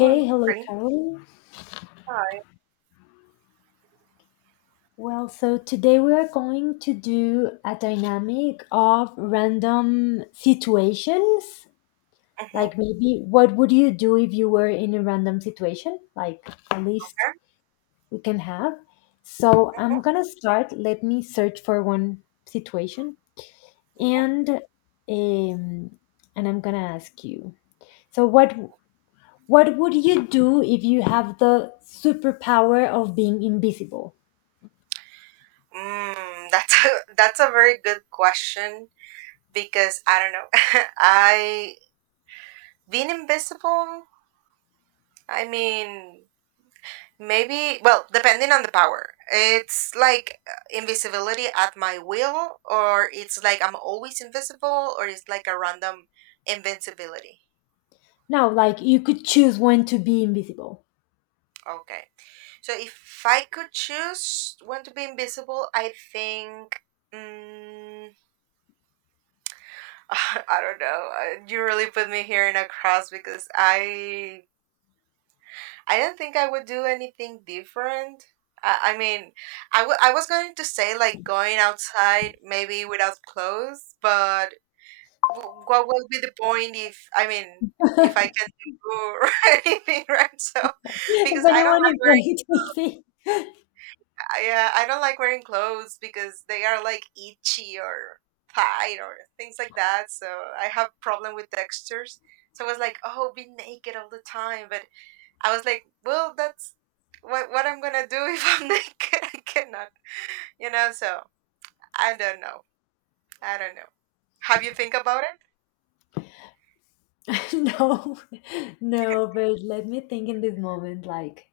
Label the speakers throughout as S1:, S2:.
S1: Mm,
S2: hello,
S1: pretty
S2: Carol.
S1: high.
S2: Well, so today we are going to do a dynamic of random situations.
S1: Mm-hmm.
S2: Like, maybe what would you do if you were in a random situation? Like, a list
S1: Okay.
S2: we can have. So, I'm
S1: Mm-hmm.
S2: gonna start. Let me search for one situation. And um, and I'm gonna ask you. So, what would you do if you have the superpower of being invisible?
S1: That's a, that's a very good question because I don't know. I Being invisible. I mean, maybe. Well, depending on the power, it's like invisibility at my will, or it's like I'm always invisible, or it's like a random invincibility.
S2: No, like you could choose when to be invisible.
S1: Okay, so if I could choose when to be invisible, I think. Mm, I don't know. You really put me here in a cross because I don't think I would do anything different. I mean, I was going to say like going outside maybe without clothes, but what would be the point if I mean if I can do anything, right? So
S2: If
S1: because I don't
S2: anyone is
S1: like
S2: going to see.
S1: I don't like wearing clothes because they are like itchy or tight or things like that. So I have problem with textures. So I was like, oh, be naked all the time. But I was like, well, that's what I'm gonna do if I'm naked. I cannot, So I don't know. I don't know. Have you think about it?
S2: No, no, but let me think in this moment. Like,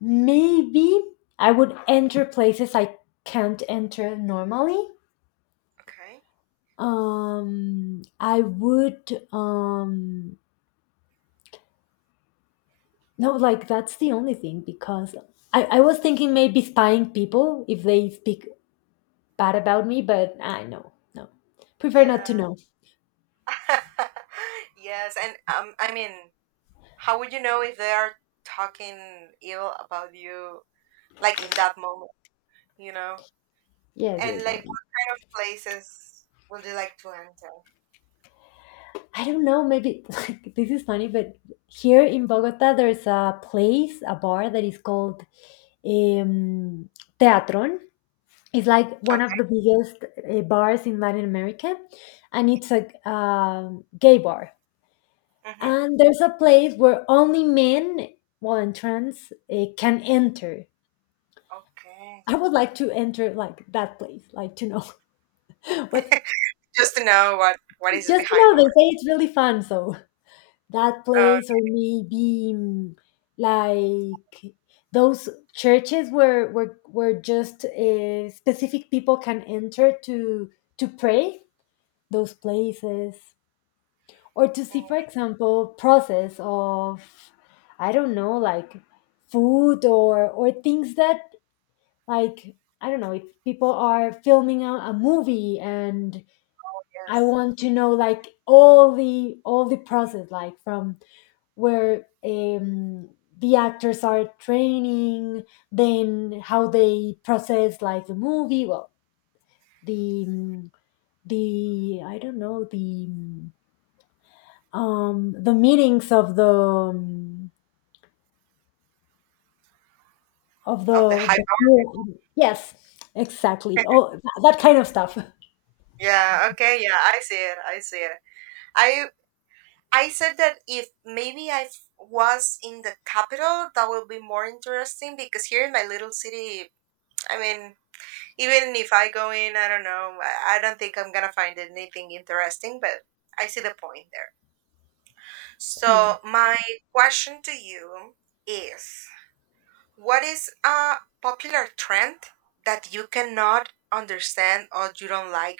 S2: maybe I would enter places I can't enter normally.
S1: Okay.
S2: I would. Um, no, like that's the only thing because I was thinking maybe spying people if they speak bad about me, but I no no prefer not to
S1: Yeah.
S2: know.
S1: Yes, and I mean, how would you know if they are talking ill about you, like in that moment? You know.
S2: Yes,
S1: And
S2: yes, no.
S1: like, what kind of places would you like to enter?
S2: I don't know, maybe like, this is funny, but here in Bogota, there's a place, a bar that is called um, Teatron. It's like one of the
S1: Okay.
S2: biggest bars in Latin America, and it's a gay bar.
S1: Hmm.
S2: And there's a place where only men, well, and trans, can enter.
S1: Okay.
S2: I would like to enter like that place, like to know what.
S1: Just to know what is
S2: Just to
S1: behind the
S2: know, they
S1: art.
S2: say it's really fun, so. That
S1: Uh,
S2: place, or maybe like those churches where just specific people can enter to pray, those places, or to
S1: mhm,
S2: see, for example, process of I don't know, like food or things that, like, I don't know, if people are filming a movie and I
S1: yes.
S2: want to know, like, all the process, like from where the actors are training, then how they process, like, the movie. Well, the mm, the I don't know, the meetings of the um, of the
S1: Of the
S2: of
S1: hype.
S2: the crew. Yes, exactly. Oh, that kind of stuff.
S1: Yeah. Okay. Yeah. I see it. I see it. I I said that if maybe I was in the capital, that would be more interesting because here in my little city, I mean, even if I go in, I don't know. I don't think I'm gonna find anything interesting, but I see the point there.
S2: Yeah.
S1: So, my question to you is what is a popular trend that you cannot understand or you don't like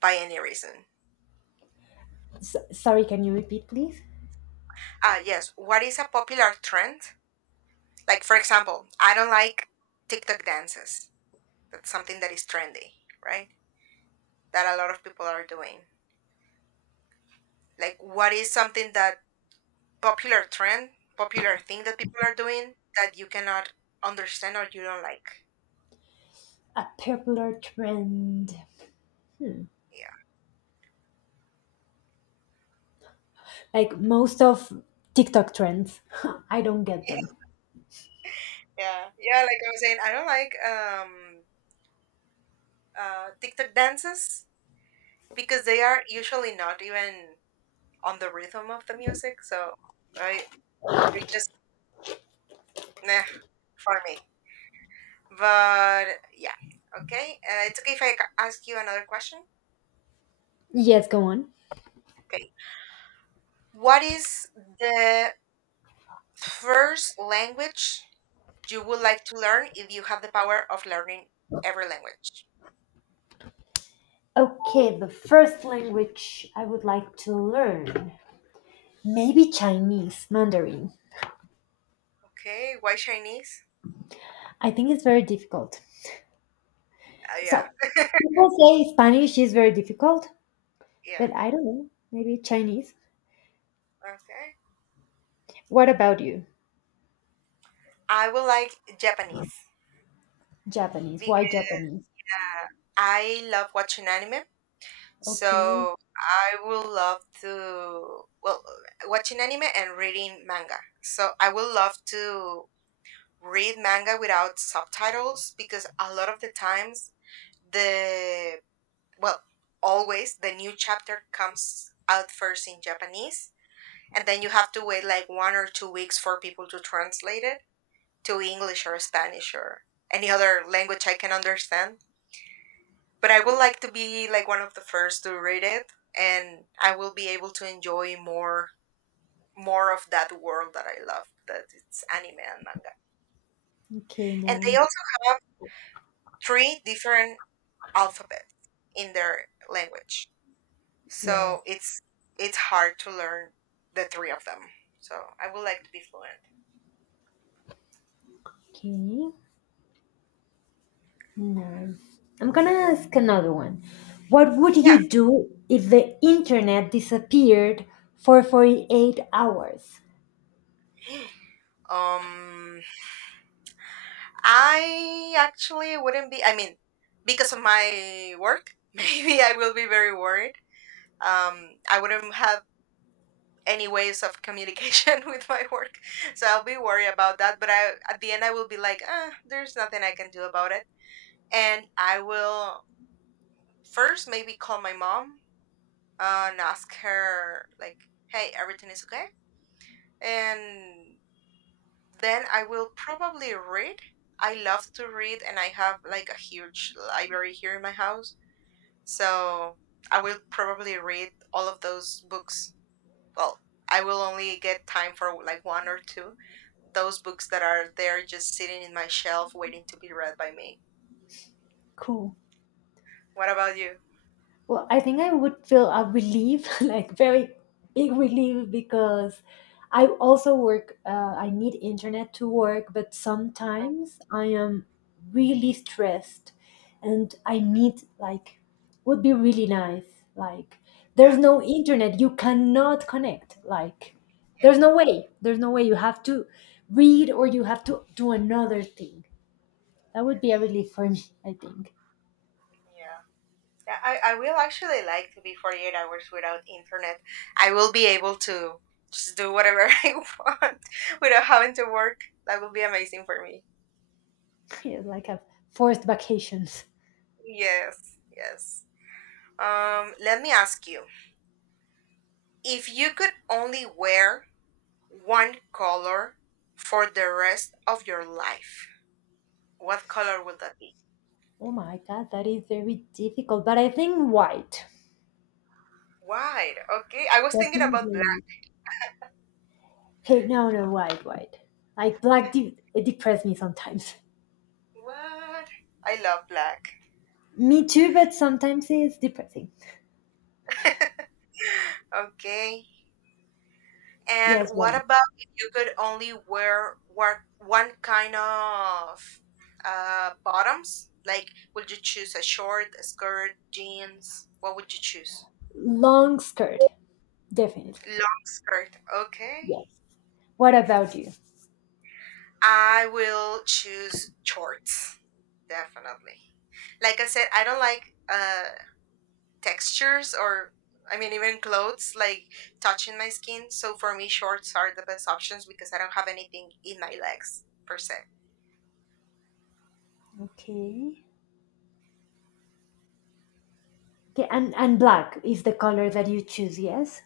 S1: by any reason?
S2: S sorry, can you repeat please?
S1: Yes, what is a popular trend? Like, for example, I don't like TikTok dances. That's something that is trendy, right? That a lot of people are doing. Like, what is something that popular trend, popular thing that people are doing that you cannot understand or you don't like?
S2: A popular trend, hmm.
S1: Yeah.
S2: Like, most of TikTok trends, I don't get them.
S1: Yeah, yeah. Like I was saying, I don't like TikTok dances because they are usually not even on the rhythm of the music. So I they just nah for me. But yeah, okay. It's okay if I ask you another question.
S2: Yes, go on.
S1: Okay, what is the first language you would like to learn if you have the power of learning every language?
S2: Okay, the first language I would like to learn. Maybe Chinese, Mandarin.
S1: Okay, why Chinese?
S2: I think it's very difficult.
S1: Yeah,
S2: So, people say Spanish is very difficult,
S1: yeah.
S2: but I don't know. Maybe Chinese.
S1: Okay.
S2: What about you?
S1: I would like Japanese.
S2: Japanese. Why Japanese?
S1: I love watching anime,
S2: Okay.
S1: so I will love to, watching anime and reading manga. So I will love to read manga without subtitles because a lot of the times the well always the new chapter comes out first in Japanese and then you have to wait like 1 or 2 weeks for people to translate it to English or Spanish or any other language I can understand. But I would like to be like one of the first to read it, and I will be able to enjoy more of that world that I love, that it's anime and manga.
S2: Okay,
S1: And they
S2: nice.
S1: also have three different alphabets in their language,
S2: Yeah.
S1: so it's hard to learn the three of them. So I would like to be fluent.
S2: Okay. Nice. I'm gonna ask another one. What would
S1: Yeah.
S2: you do if the internet disappeared for 48 hours?
S1: Um, I actually wouldn't be. I mean, because of my work, maybe I will be very worried. I wouldn't have any ways of communication with my work. So I'll be worried about that. But I, at the end, I will be like, ah, there's nothing I can do about it. And I will first maybe call my mom and ask her, like, hey, everything is okay. And then I will probably read. I love to read, and I have like a huge library here in my house. So I will probably read all of those books. Well, I will only get time for like one or two those books that are there just sitting in my shelf waiting to be read by me.
S2: Cool.
S1: What about you?
S2: Well, I think I would feel a relief, like very big relief, because I also work, I need internet to work, but
S1: Oh,
S2: sometimes I am really stressed and I need, like, would be really nice. Like,
S1: yeah,
S2: there's no internet, you cannot connect. Like, there's no way, there's no way. You have to read or you have to do another thing. That
S1: yeah,
S2: would be a
S1: yes.
S2: relief for me, I think.
S1: Yeah. Yeah, I will actually like to be 48 hours without internet. I will be able to just do whatever I want without having to work. That will be amazing for me.
S2: Yeah, like a forced vacations.
S1: Yes, yes. Let me ask you, if you could only wear one color for the rest of your life, what color would that be?
S2: Oh my God, that is very difficult. But I think white,
S1: White. Okay. I was thinking about black.
S2: definitely. Hey, no, no, white, white. Like black, it depresses me sometimes.
S1: What? I love black.
S2: Me too, but sometimes it's depressing.
S1: Okay. And
S2: Yes,
S1: what
S2: one
S1: about if you could only wear work one kind of bottoms? Like would you choose a short, a skirt, jeans? What would you choose?
S2: long skirt, definitely.
S1: Long skirt. Okay.
S2: Yes. What about you?
S1: I will choose shorts. Definitely. Like I said, I don't like uh textures or I mean even clothes like touching my skin. So for me shorts are the best options because I don't have anything in my legs per se.
S2: Okay. Okay, and black is the color that you choose. Yes.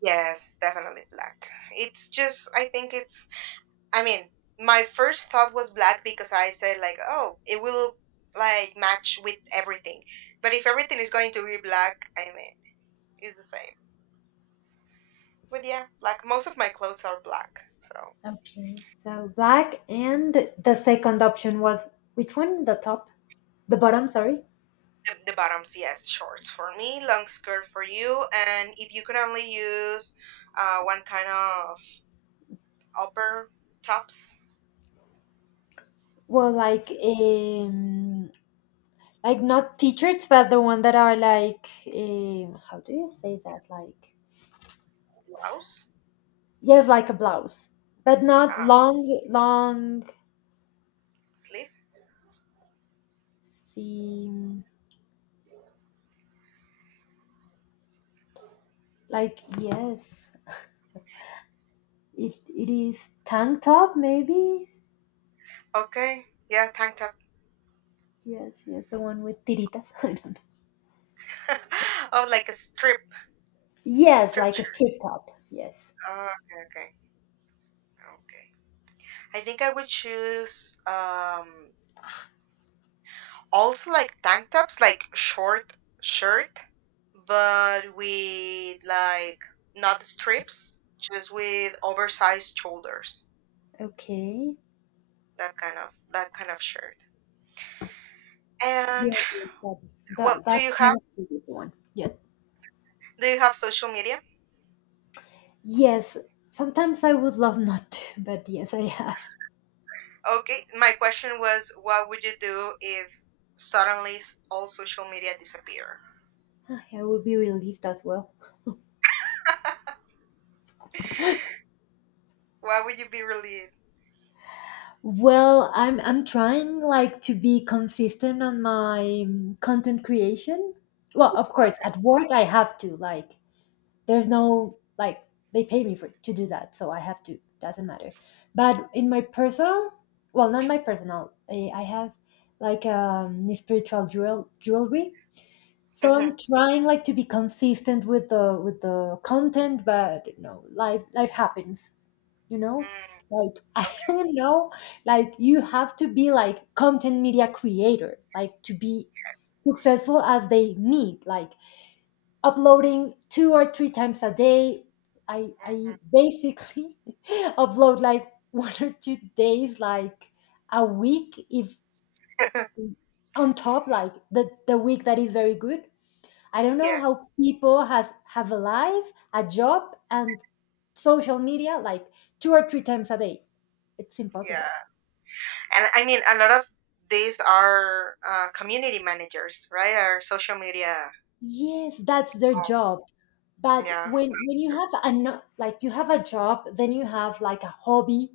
S1: Yes, definitely black. It's just I think it's I mean, my first thought was black because I said like, oh, it will like match with everything. But if everything is going to be black, I mean, it's the same. But yeah, like most of my clothes are black. So
S2: Okay. So black, and the second option was which one? The top, the bottom. Sorry.
S1: The bottoms, yes, shorts for me, long skirt for you, and if you could only use one kind of upper tops,
S2: Well, like, like, not t-shirts but the one that are like, how do you say that, like,
S1: blouse,
S2: yes, like a blouse, but not
S1: uh,
S2: long long
S1: sleeve.
S2: seam, like, yes, it is tank top maybe,
S1: Okay, yeah, tank top.
S2: yes, yes, the one with tiritas I don't know,
S1: Oh, like a
S2: yes,
S1: strip
S2: like a
S1: shirt.
S2: strip top, yes,
S1: Oh, okay, okay, okay. I think I would choose also like tank tops, like short shirt, but with like not strips, just with oversized shoulders.
S2: okay,
S1: That kind of shirt. And
S2: yes, yes, that,
S1: well,
S2: that that kind of pretty one, yes.
S1: do you have social media?
S2: Yes, sometimes I would love not to, but yes I have.
S1: Okay, my question was, what would you do if suddenly all social media disappear?
S2: I would be relieved as well.
S1: Why would you be relieved?
S2: Well, I'm trying, like, to be consistent on my content creation. Well, of course,
S1: Okay.
S2: at work I have to, like, there's no, like, they pay me for to do that, so I have to. Doesn't matter. But in my personal, well, not my personal. I have, like, spiritual jewelry. So
S1: Mm-hmm.
S2: I'm trying, like, to be consistent with the content, but, life happens, you know,
S1: Mm,
S2: like, I
S1: okay.
S2: don't know, like, you have to be like content media creator, like, to be successful as they need, like, uploading two or three times a day. I
S1: Hmm.
S2: basically upload like 1 or 2 days, like, a week if on top, like the week that is very good. I don't know
S1: Yeah.
S2: how people has have a life, a job, and social media like two or three times a day. It's impossible.
S1: Yeah. And I mean, a lot of these are community managers, right? Are social media.
S2: Yes, that's their
S1: Oh.
S2: job. But
S1: Yeah.
S2: when you have an like, you have a job, then you have like a hobby,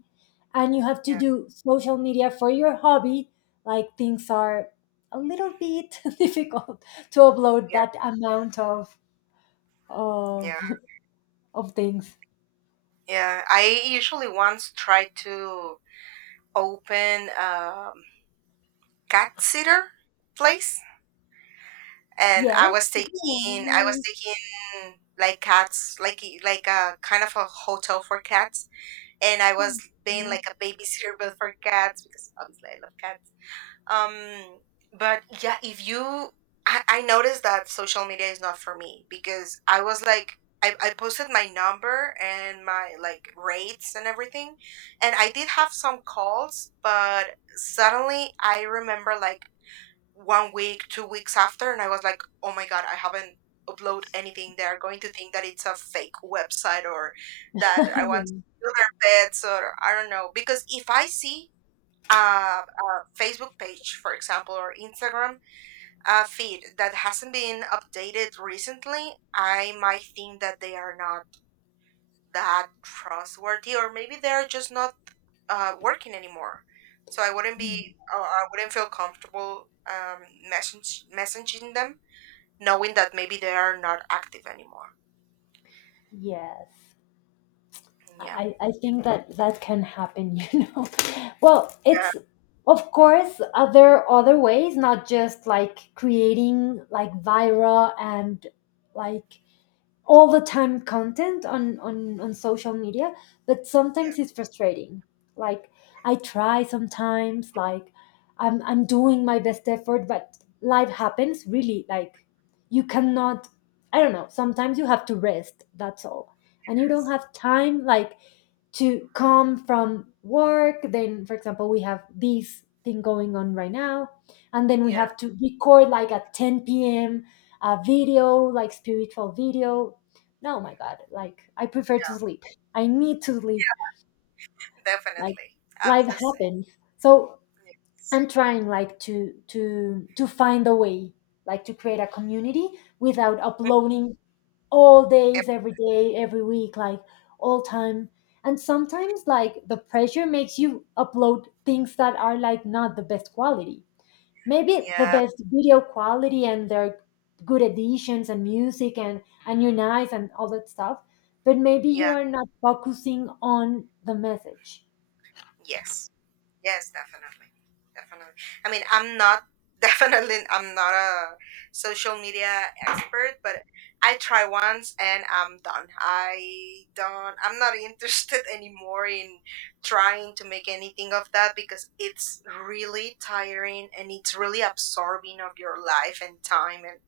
S2: and you have to
S1: Yeah.
S2: do social media for your hobby, like, things are a little bit difficult to upload
S1: Yeah.
S2: that amount of
S1: Yeah.
S2: of of things.
S1: Yeah. I usually once try to open. Cat sitter place, and
S2: Yes. Yeah,
S1: I was
S2: no.
S1: taking like cats like like a kind of a hotel for cats, and I was being
S2: No.
S1: like a babysitter but for cats because obviously I love cats. But yeah, if you I noticed that social media is not for me because I was like. I posted my number and my like rates and everything and I did have some calls but suddenly I remember like 1 week, 2 weeks after, and I was like, oh my god, I haven't upload anything. They are going to think that it's a fake website or that I want
S2: Yeah.
S1: to steal their pets or I don't know. Because if I see a Facebook page, for example, or Instagram feed that hasn't been updated recently, I might think that they are not that trustworthy, or maybe they're just not working anymore. So I wouldn't be, or I wouldn't feel comfortable messaging them, knowing that maybe they are not active anymore.
S2: Yes.
S1: Yeah.
S2: I think that that can happen, you know. Well,
S1: Yeah.
S2: it's, of course, other ways, not just, like, creating like viral and, like, all the time content on social media, but
S1: Yeah.
S2: sometimes it's frustrating, like, I try sometimes, like, I'm doing my best effort, but life happens really, like, you cannot, I don't know, sometimes you have to rest, that's all, and you don't have time, like, to come from work. Then, for example, we have this thing going on right now, and then we
S1: Yeah.
S2: have to record like at 10 p.m. a video, like, spiritual video. No, my God. Like, I prefer to sleep.
S1: Yeah.
S2: I need to sleep. Like,
S1: Definitely. I'm
S2: life
S1: the same.
S2: happens. So
S1: Yes.
S2: I'm trying, like, to find a way, like, to create a community without uploading all days,
S1: Em-
S2: every day, every week, like, all time. And sometimes, like, the pressure makes you upload things that are, like, not the best quality, maybe the
S1: Yeah.
S2: best video quality and their good editions and music and you're nice and all that stuff, but maybe you
S1: Yeah.
S2: are not focusing on the message.
S1: Yes. Yes, definitely. Definitely. I mean, I'm not definitely I'm not a social media expert, but I try once and I'm done. I'm not interested anymore in trying to make anything of that because it's really tiring and it's really absorbing of your life and time and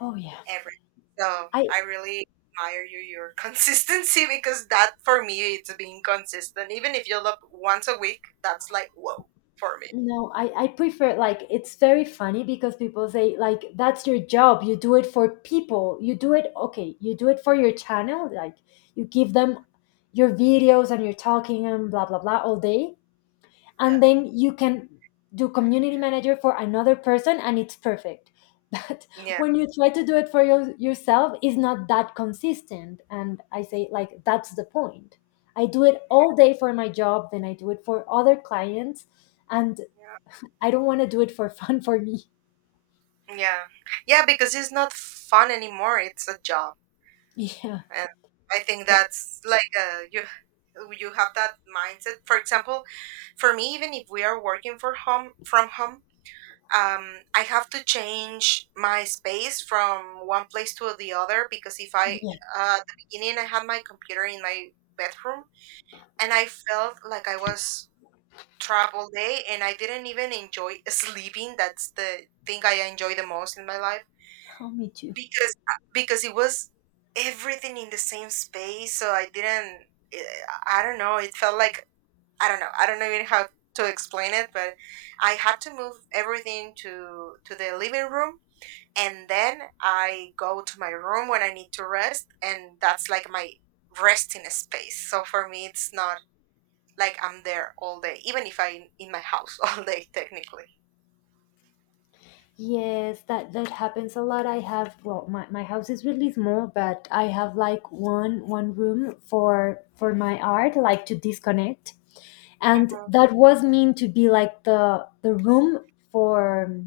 S2: Oh yeah.
S1: everything. So
S2: I
S1: I really admire you your consistency because that for me it's being consistent. Even if you look once a week, that's like whoa for me.
S2: no, I prefer, like, it's very funny because people say, like, that's your job, you do it for people, you do it, okay, you do it for your channel, like, you give them your videos and you're talking and blah blah blah all day,
S1: Yeah.
S2: and then you can do community manager for another person and it's perfect, but
S1: Yeah.
S2: when you try to do it for yourself, it's not that consistent. And I say, like, that's the point. I do it all day for my job, then I do it for other clients, and
S1: Yeah.
S2: I don't want to do it for fun for me.
S1: Yeah. Yeah, because it's not fun anymore. It's a job.
S2: Yeah.
S1: And I think
S2: Yeah,
S1: that's like you have that mindset. For example, for me even if we are working for home, I have to change my space from one place to the other because if I
S2: yeah.
S1: at the beginning I had my computer in my bedroom and I felt like I was trapped all day and I didn't even enjoy sleeping. That's the thing I enjoy the most in my life
S2: Oh, me too.
S1: because it was everything in the same space. So I didn't. I don't know. It felt like I don't know. I don't know even how to explain it, but I had to move everything to the living room and then I go to my room when I need to rest, and that's like my resting space. So for me, it's not like I'm there all day, even if I'm in my house all day, technically.
S2: Yes, that happens a lot. I have, well, my house is really small, but I have like one room for my art, like to disconnect. And
S1: Hmm.
S2: that was meant to be like the room for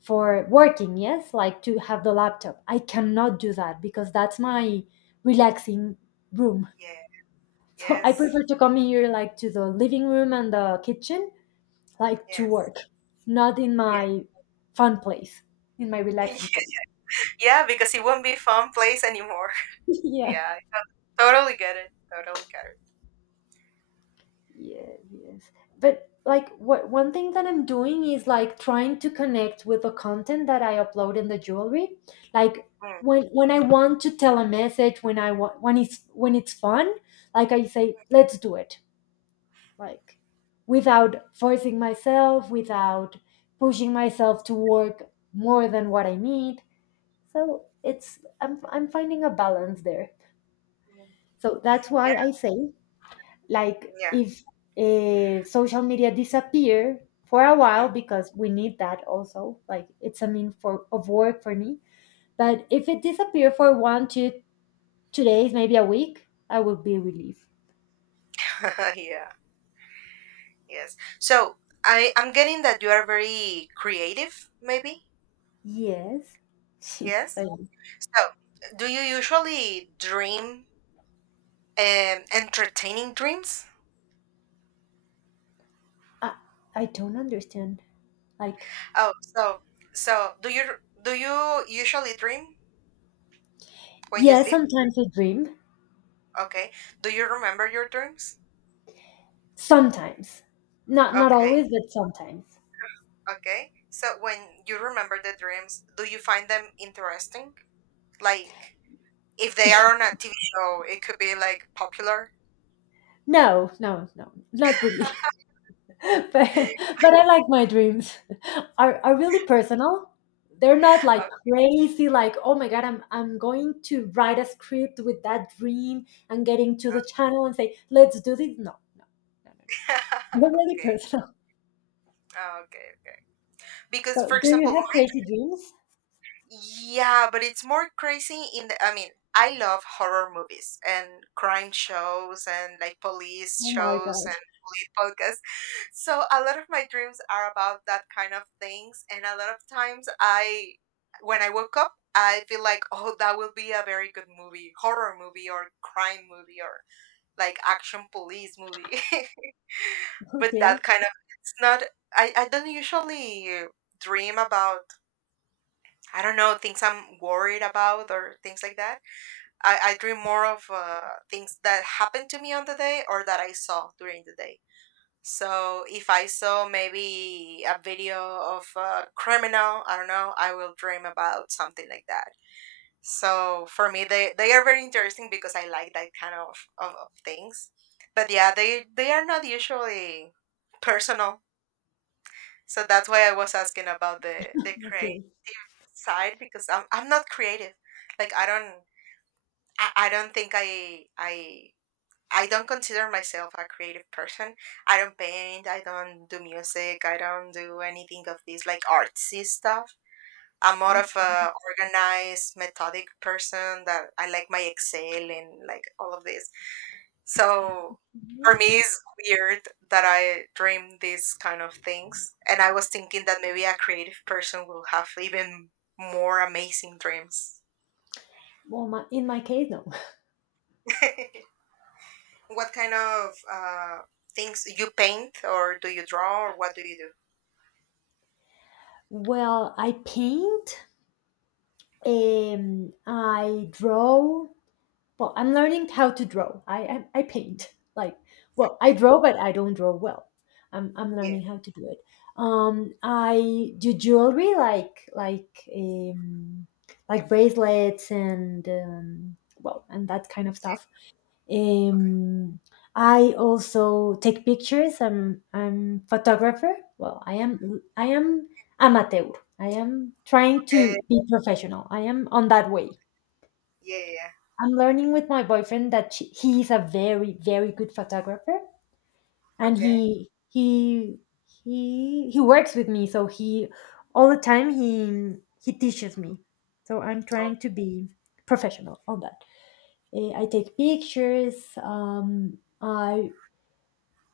S2: for working, yes, like to have the laptop. I cannot do that because that's my relaxing room.
S1: Yeah.
S2: So I
S1: Yes.
S2: prefer to come here, like, to the living room and the kitchen, like, to
S1: Yes.
S2: work, not in
S1: Yeah.
S2: my fun place, in my relaxing place.
S1: Yeah, because it won't be a fun place anymore.
S2: Yeah.
S1: Yeah, I totally get it. Totally get it.
S2: Yes, yes, but, like, what one thing that I'm doing is, like, trying to connect with the content that I upload in the jewelry, like,
S1: Mm.
S2: when I want to tell a message, when I want, when it's fun, like, I say let's do it, like, without forcing myself, without pushing myself to work more than what I need, so it's I'm finding a balance there.
S1: Mm.
S2: So that's
S1: Yeah.
S2: why I say, like,
S1: Yeah.
S2: if social media disappear for a while, because we need that also, like, it's a mean for of work for me. But if it disappear for one two two days, maybe a week, I would be relieved.
S1: Mm. yeah. Yes. So I'm getting that you are very creative, maybe.
S2: Yes.
S1: Yes.
S2: Like,
S1: So, do you usually dream entertaining dreams?
S2: I, I don't understand, like,
S1: Oh, so do you usually dream when you
S2: yeah,
S1: sleep?
S2: sometimes I dream.
S1: Okay. Do you remember your dreams?
S2: Sometimes, not
S1: Okay.
S2: always, but sometimes.
S1: Okay. So when you remember the dreams, do you find them interesting? Like if they are on a TV show, it could be like popular.
S2: No, no, no, not really. but, but I like my dreams. Are really personal. They're not like
S1: okay.
S2: crazy, like, oh my God, I'm going to write a script with that dream and get into the channel and say, let's do this. No, no, no, no. No. They're really
S1: okay.
S2: personal.
S1: Oh, okay. Okay. Because
S2: So,
S1: for
S2: do you
S1: example,
S2: have crazy dreams?
S1: yeah, but it's more crazy in I mean, I love horror movies and crime shows and like police
S2: Oh my
S1: shows
S2: God.
S1: and police podcasts. So a lot of my dreams are about that kind of things. And a lot of times, when I woke up, I feel like, oh, that will be a very good movie, horror movie or crime movie or like action police movie. but
S2: Okay.
S1: that kind of, it's not, I don't usually dream about I don't know, things I'm worried about or things like that. I dream more of things that happened to me on the day or that I saw during the day. So if I saw maybe a video of a criminal, I don't know, I will dream about something like that. So for me, they are very interesting because I like that kind of things. But yeah, they are not usually personal. So that's why I was asking about the
S2: Okay.
S1: side because I'm not creative. Like I don't I don't think I don't consider myself a creative person. I don't paint, I don't do music, I don't do anything of this like artsy stuff. I'm more of a organized, methodic person that I like my Excel and like all of this. So for
S2: Okay.
S1: me it's weird that I dream these kind of things. And I was thinking that maybe a creative person will have even more amazing dreams.
S2: Well, in my case, no.
S1: what kind of things you paint or do you draw or what do you do?
S2: Well, I paint, I draw. Well, I'm learning how to draw. I paint. Like, well, I draw, but I don't draw well. I'm
S1: Yeah.
S2: learning how to do it. I do jewelry, like bracelets and well, and that kind of stuff.
S1: Okay.
S2: Um, I also take pictures. I'm photographer. Well, I am amateur. I am trying to
S1: Eh,
S2: be professional. I am on that way.
S1: yeah. Yeah. yeah.
S2: I'm learning with my boyfriend that he's a very very good photographer, and
S1: Okay.
S2: he works with me, so he, all the time, he teaches me. So I'm
S1: Oh.
S2: trying to be professional on that. I take pictures, I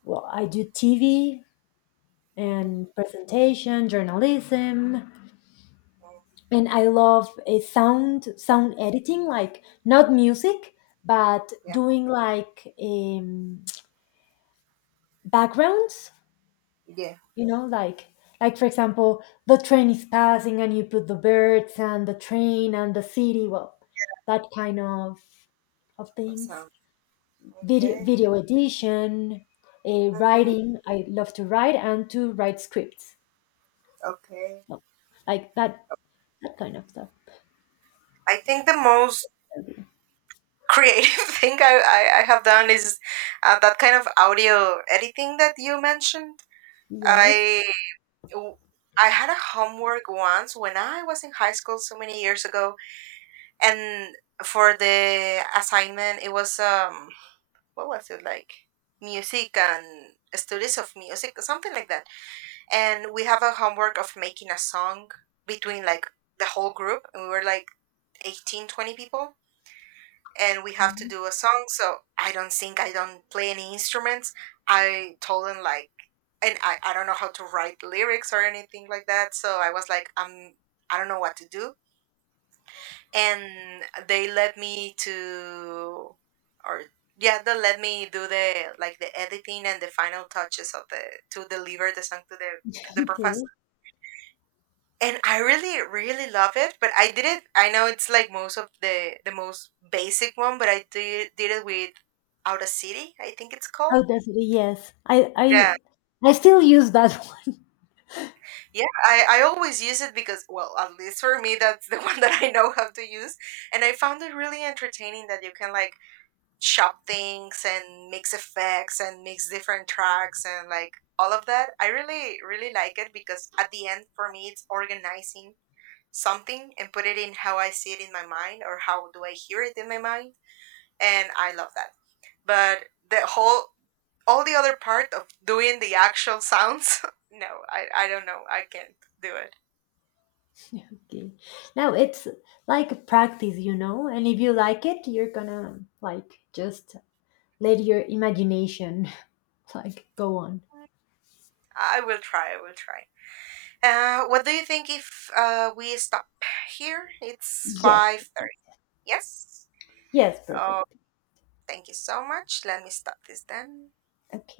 S2: well, I do TV
S1: mhm.
S2: and presentation, journalism,
S1: Oh,
S2: and I love a sound editing, like, not music, but
S1: yeah.
S2: doing, like, backgrounds,
S1: Yeah.
S2: you know like like for example, the train is passing and you put the birds and the train and the city, well, that kind of things.
S1: Awesome.
S2: video
S1: Okay.
S2: video edition.
S1: hmm
S2: Writing, I love to write and to write scripts.
S1: okay.
S2: Well, like that kind of stuff.
S1: I think the most creative thing I have done is that kind of audio editing that you mentioned.
S2: Yes.
S1: I w- I had a homework once when I was in high school so many years ago and for the assignment it was what was it like music and studies of music something like that and we have a homework of making a song between like the whole group and we were like 18, 20 people and we have to
S2: Mhm.
S1: do a song so I don't sing I don't play any instruments I told them like and I don't know how to write lyrics or anything like that so I was like I don't know what to do and they let me to or yeah they let me do the like the editing and the final touches of the to deliver the song to the professor
S2: Okay.
S1: and I really really love it but I did it I know it's like most of the most basic one but I did it with out of city I think it's called
S2: How does it? Yes, i i
S1: yeah
S2: i still use that.
S1: yeah I always use it because well at least for me that's the one that I know how to use and I found it really entertaining that you can like shop things and mix effects and mix different tracks and like all of that. I really, really like it because at the end, for me, it's organizing something and put it in how I see it in my mind or how do I hear it in my mind. And I love that. But all the other part of doing the actual sounds, no, I don't know. I can't do it.
S2: Okay. Now it's like a practice, and if you like it, you're gonna, like, just let your imagination like go on.
S1: I will try. I will try. What do you think if we stop here? It's
S2: Yes.
S1: 5:30. Yes.
S2: Yes,
S1: Oh,
S2: perfect.
S1: thank you so much. Let me stop this then.
S2: Okay.